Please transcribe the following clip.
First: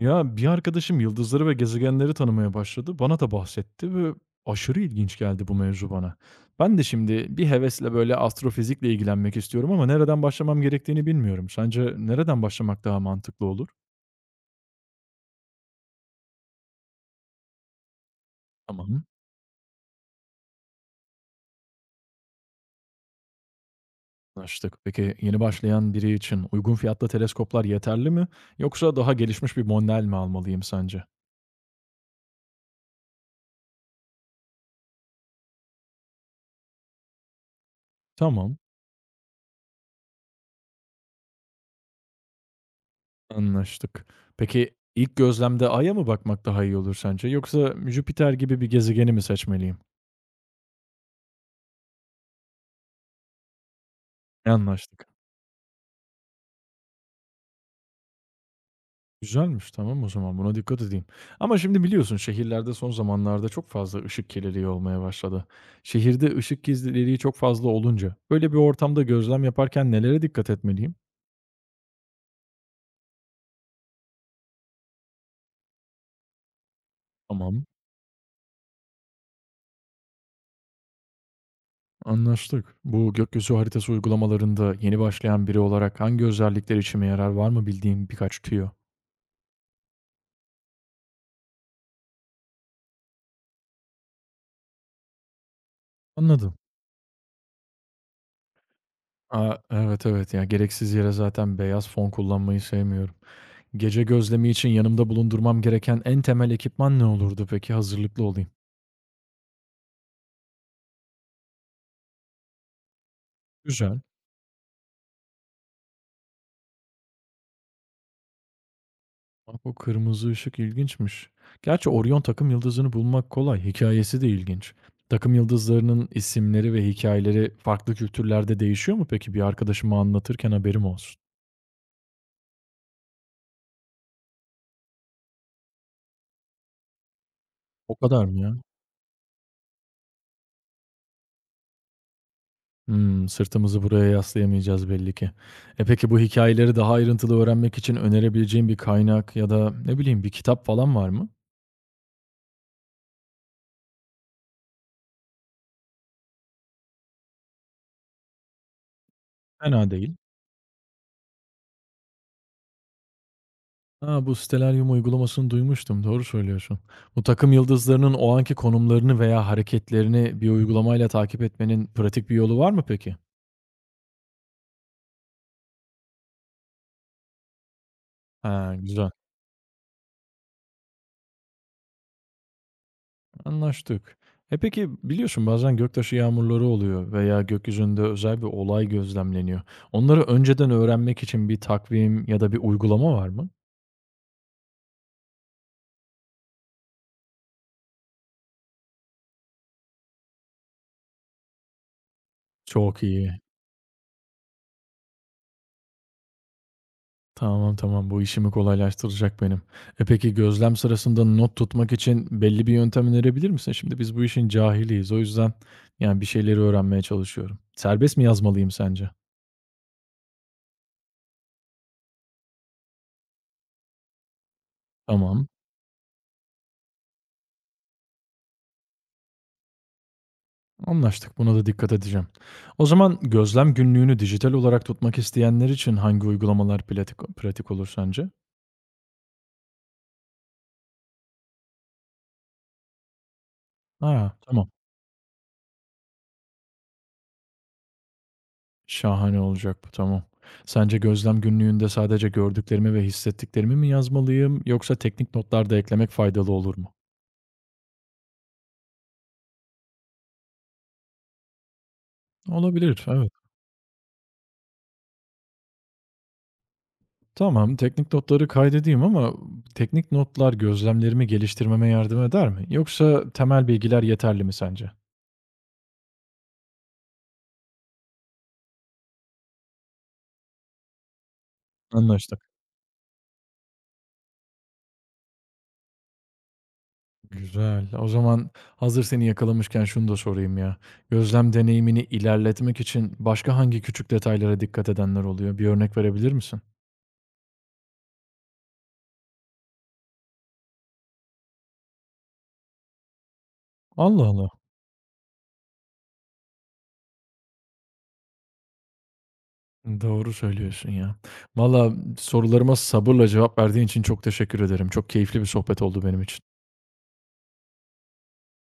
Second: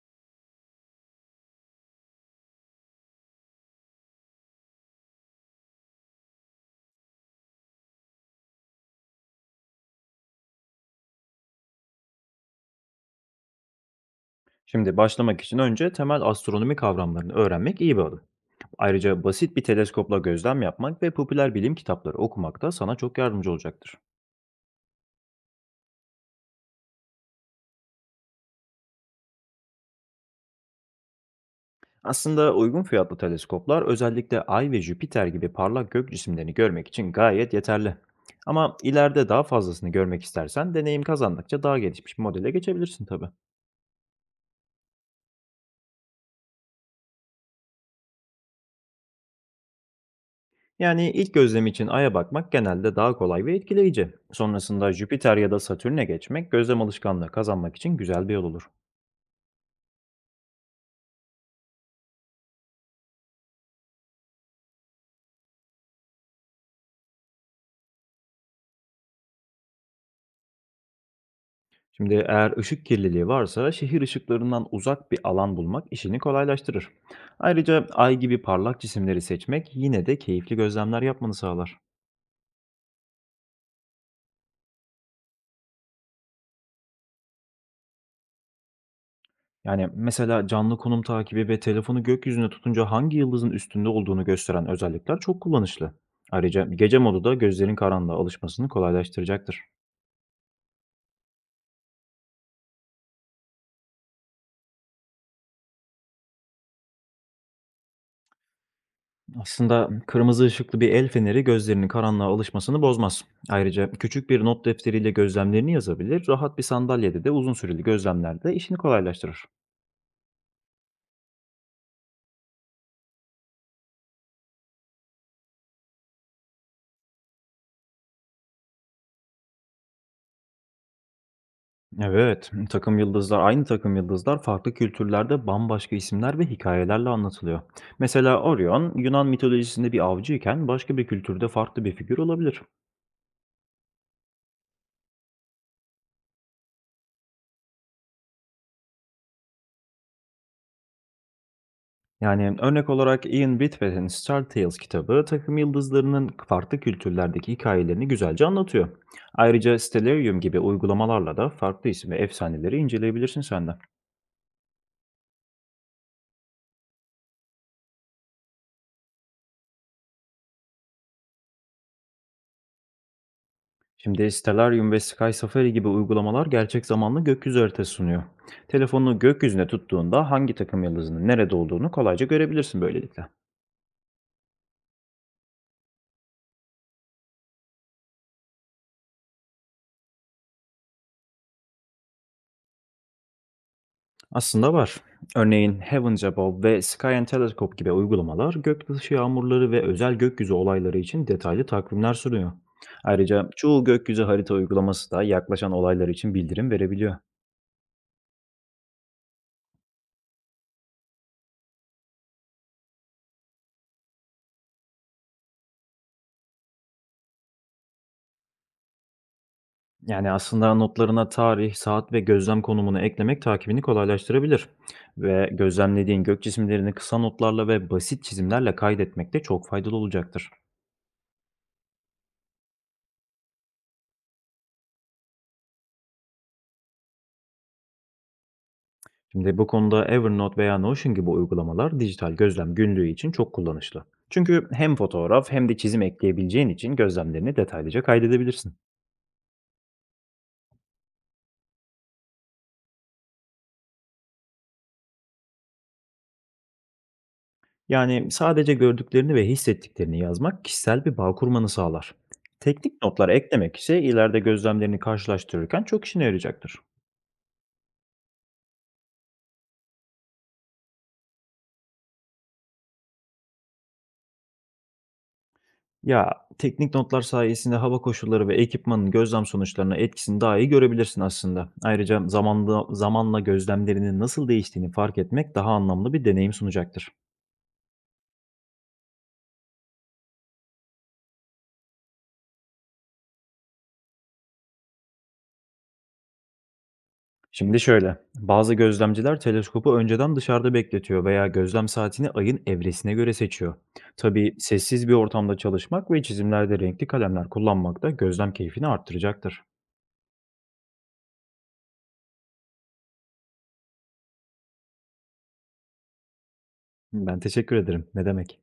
Ya, bir arkadaşım yıldızları ve gezegenleri tanımaya başladı. Bana da bahsetti ve aşırı ilginç geldi bu mevzu bana. Ben de şimdi bir hevesle böyle astrofizikle ilgilenmek istiyorum ama nereden başlamam gerektiğini bilmiyorum. Sence nereden başlamak daha mantıklı olur? Şimdi başlamak için önce temel astronomi kavramlarını öğrenmek iyi bir adım. Tamam, Ayrıca basit bir teleskopla gözlem yapmak ve popüler bilim kitapları okumak da sana çok yardımcı olacaktır. anlaştık. Peki yeni başlayan biri için uygun fiyatlı teleskoplar yeterli mi? Yoksa daha gelişmiş bir model mi almalıyım sence? Aslında uygun fiyatlı teleskoplar, özellikle Ay ve Jüpiter gibi parlak gök cisimlerini görmek için gayet yeterli. Tamam, Ama ileride daha fazlasını görmek istersen, deneyim kazandıkça daha gelişmiş bir modele geçebilirsin tabii. anlaştık. Peki ilk gözlemde Ay'a mı bakmak daha iyi olur sence? Yoksa Jüpiter gibi bir gezegeni mi seçmeliyim? Yani ilk gözlem için Ay'a bakmak genelde daha kolay ve etkileyici. Sonrasında Anlaştık. Jüpiter ya da Satürn'e geçmek, gözlem alışkanlığı kazanmak için güzel bir yol olur. Güzelmiş. Tamam, o zaman buna dikkat edeyim. Ama şimdi biliyorsun şehirlerde son zamanlarda çok fazla ışık kirliliği olmaya başladı. Şehirde ışık kirliliği çok fazla olunca böyle bir ortamda gözlem yaparken nelere dikkat etmeliyim? Şimdi, eğer ışık kirliliği varsa, şehir ışıklarından uzak bir alan bulmak işini kolaylaştırır. Tamam. Ayrıca ay gibi parlak cisimleri seçmek yine de keyifli gözlemler yapmanı sağlar. Anlaştık. Bu gökyüzü haritası uygulamalarında yeni başlayan biri olarak hangi özellikler içime yarar, var mı bildiğim birkaç tüyo? Yani mesela canlı konum takibi ve telefonu gökyüzüne tutunca hangi yıldızın üstünde olduğunu gösteren özellikler çok kullanışlı. Anladım. Ayrıca gece modu da gözlerin karanlığa alışmasını Aa, kolaylaştıracaktır. evet evet ya, gereksiz yere zaten beyaz fon kullanmayı sevmiyorum. Gece gözlemi için yanımda bulundurmam gereken en temel ekipman ne olurdu peki? Hazırlıklı olayım. Aslında kırmızı ışıklı bir el feneri, gözlerinin karanlığa alışmasını bozmaz. Ayrıca Güzel. küçük bir not defteriyle gözlemlerini yazabilir, rahat bir sandalyede de uzun süreli gözlemlerde işini kolaylaştırır. Bak, o kırmızı ışık ilginçmiş. Gerçi Orion takım yıldızını bulmak kolay. Hikayesi de ilginç. Takım yıldızlarının isimleri ve hikayeleri farklı kültürlerde değişiyor mu peki? Bir arkadaşıma anlatırken haberim olsun. Evet, takım yıldızlar, aynı takım yıldızlar farklı kültürlerde bambaşka isimler ve hikayelerle anlatılıyor. O kadar mı Mesela ya? Orion, Yunan mitolojisinde bir avcıyken, başka bir kültürde farklı bir figür olabilir. Hmm, sırtımızı buraya yaslayamayacağız belli ki. E peki bu hikayeleri daha ayrıntılı öğrenmek için önerebileceğim bir kaynak ya da ne bileyim bir kitap falan var mı? Yani örnek olarak, Ian Whitwerth'in Star Tales kitabı takım yıldızlarının farklı kültürlerdeki hikayelerini güzelce anlatıyor. Ayrıca Fena değil. Stellarium gibi uygulamalarla da farklı isim ve efsaneleri inceleyebilirsin sen de. Ha, bu Stellarium uygulamasını duymuştum. Doğru söylüyorsun. Bu takım yıldızlarının o anki konumlarını veya hareketlerini bir uygulamayla takip etmenin pratik bir yolu var mı peki? Şimdi Stellarium ve Sky Safari gibi uygulamalar gerçek zamanlı gökyüzü haritası sunuyor. Ha, güzel. Telefonunu gökyüzüne tuttuğunda hangi takım yıldızının nerede olduğunu kolayca görebilirsin böylelikle. Anlaştık. E peki biliyorsun bazen göktaşı yağmurları oluyor veya gökyüzünde özel bir olay gözlemleniyor. Onları önceden öğrenmek için bir takvim ya da bir uygulama var mı? Aslında var. Örneğin Heavens Above ve Sky and Telescope gibi uygulamalar, göktaşı yağmurları ve özel gökyüzü olayları için detaylı takvimler sunuyor. Çok iyi. Ayrıca çoğu gökyüzü harita uygulaması da yaklaşan olaylar için bildirim verebiliyor. Tamam, tamam. Bu işimi kolaylaştıracak benim. E, peki gözlem sırasında not tutmak için belli bir yöntem önerebilir misin? Şimdi biz bu işin cahiliyiz. O yüzden, yani, bir şeyleri öğrenmeye çalışıyorum. Serbest mi yazmalıyım sence? Yani aslında, notlarına tarih, saat ve gözlem konumunu eklemek takibini kolaylaştırabilir. Tamam, Ve gözlemlediğin gök cisimlerini kısa notlarla ve basit çizimlerle kaydetmek de çok faydalı olacaktır. anlaştık. Buna da dikkat edeceğim. O zaman gözlem günlüğünü dijital olarak tutmak isteyenler için hangi uygulamalar pratik olur sence? Şimdi bu konuda Evernote veya Notion gibi uygulamalar dijital gözlem günlüğü için çok kullanışlı. Ha, Çünkü tamam. hem fotoğraf hem de çizim ekleyebileceğin için gözlemlerini detaylıca kaydedebilirsin. Şahane olacak bu, tamam. Sence gözlem günlüğünde sadece gördüklerimi ve hissettiklerimi mi yazmalıyım, yoksa teknik notlar da eklemek faydalı olur mu? Yani sadece gördüklerini ve hissettiklerini yazmak kişisel bir bağ kurmanı sağlar. Teknik Olabilir, notlar evet. eklemek ise ileride gözlemlerini karşılaştırırken çok işine yarayacaktır. Tamam, teknik notları kaydedeyim ama teknik notlar gözlemlerimi geliştirmeme yardım eder mi? Yoksa temel bilgiler yeterli mi sence? Ya, teknik notlar sayesinde hava koşulları ve ekipmanın gözlem sonuçlarına etkisini daha iyi görebilirsin aslında. Ayrıca Anlaştık. zamanla gözlemlerinin nasıl değiştiğini fark etmek daha anlamlı bir deneyim sunacaktır. Güzel. O zaman hazır seni yakalamışken şunu da sorayım ya. Gözlem deneyimini ilerletmek için başka hangi küçük detaylara dikkat edenler oluyor? Bir örnek verebilir misin? Şimdi şöyle, bazı gözlemciler teleskopu önceden dışarıda bekletiyor veya gözlem saatini ayın evresine göre seçiyor. Allah Allah. Tabii sessiz bir ortamda çalışmak ve çizimlerde renkli kalemler kullanmak da gözlem keyfini arttıracaktır. Doğru söylüyorsun ya. Valla, sorularıma sabırla cevap verdiğin için çok teşekkür ederim. Çok keyifli bir sohbet oldu benim için. Ben teşekkür ederim. Ne demek?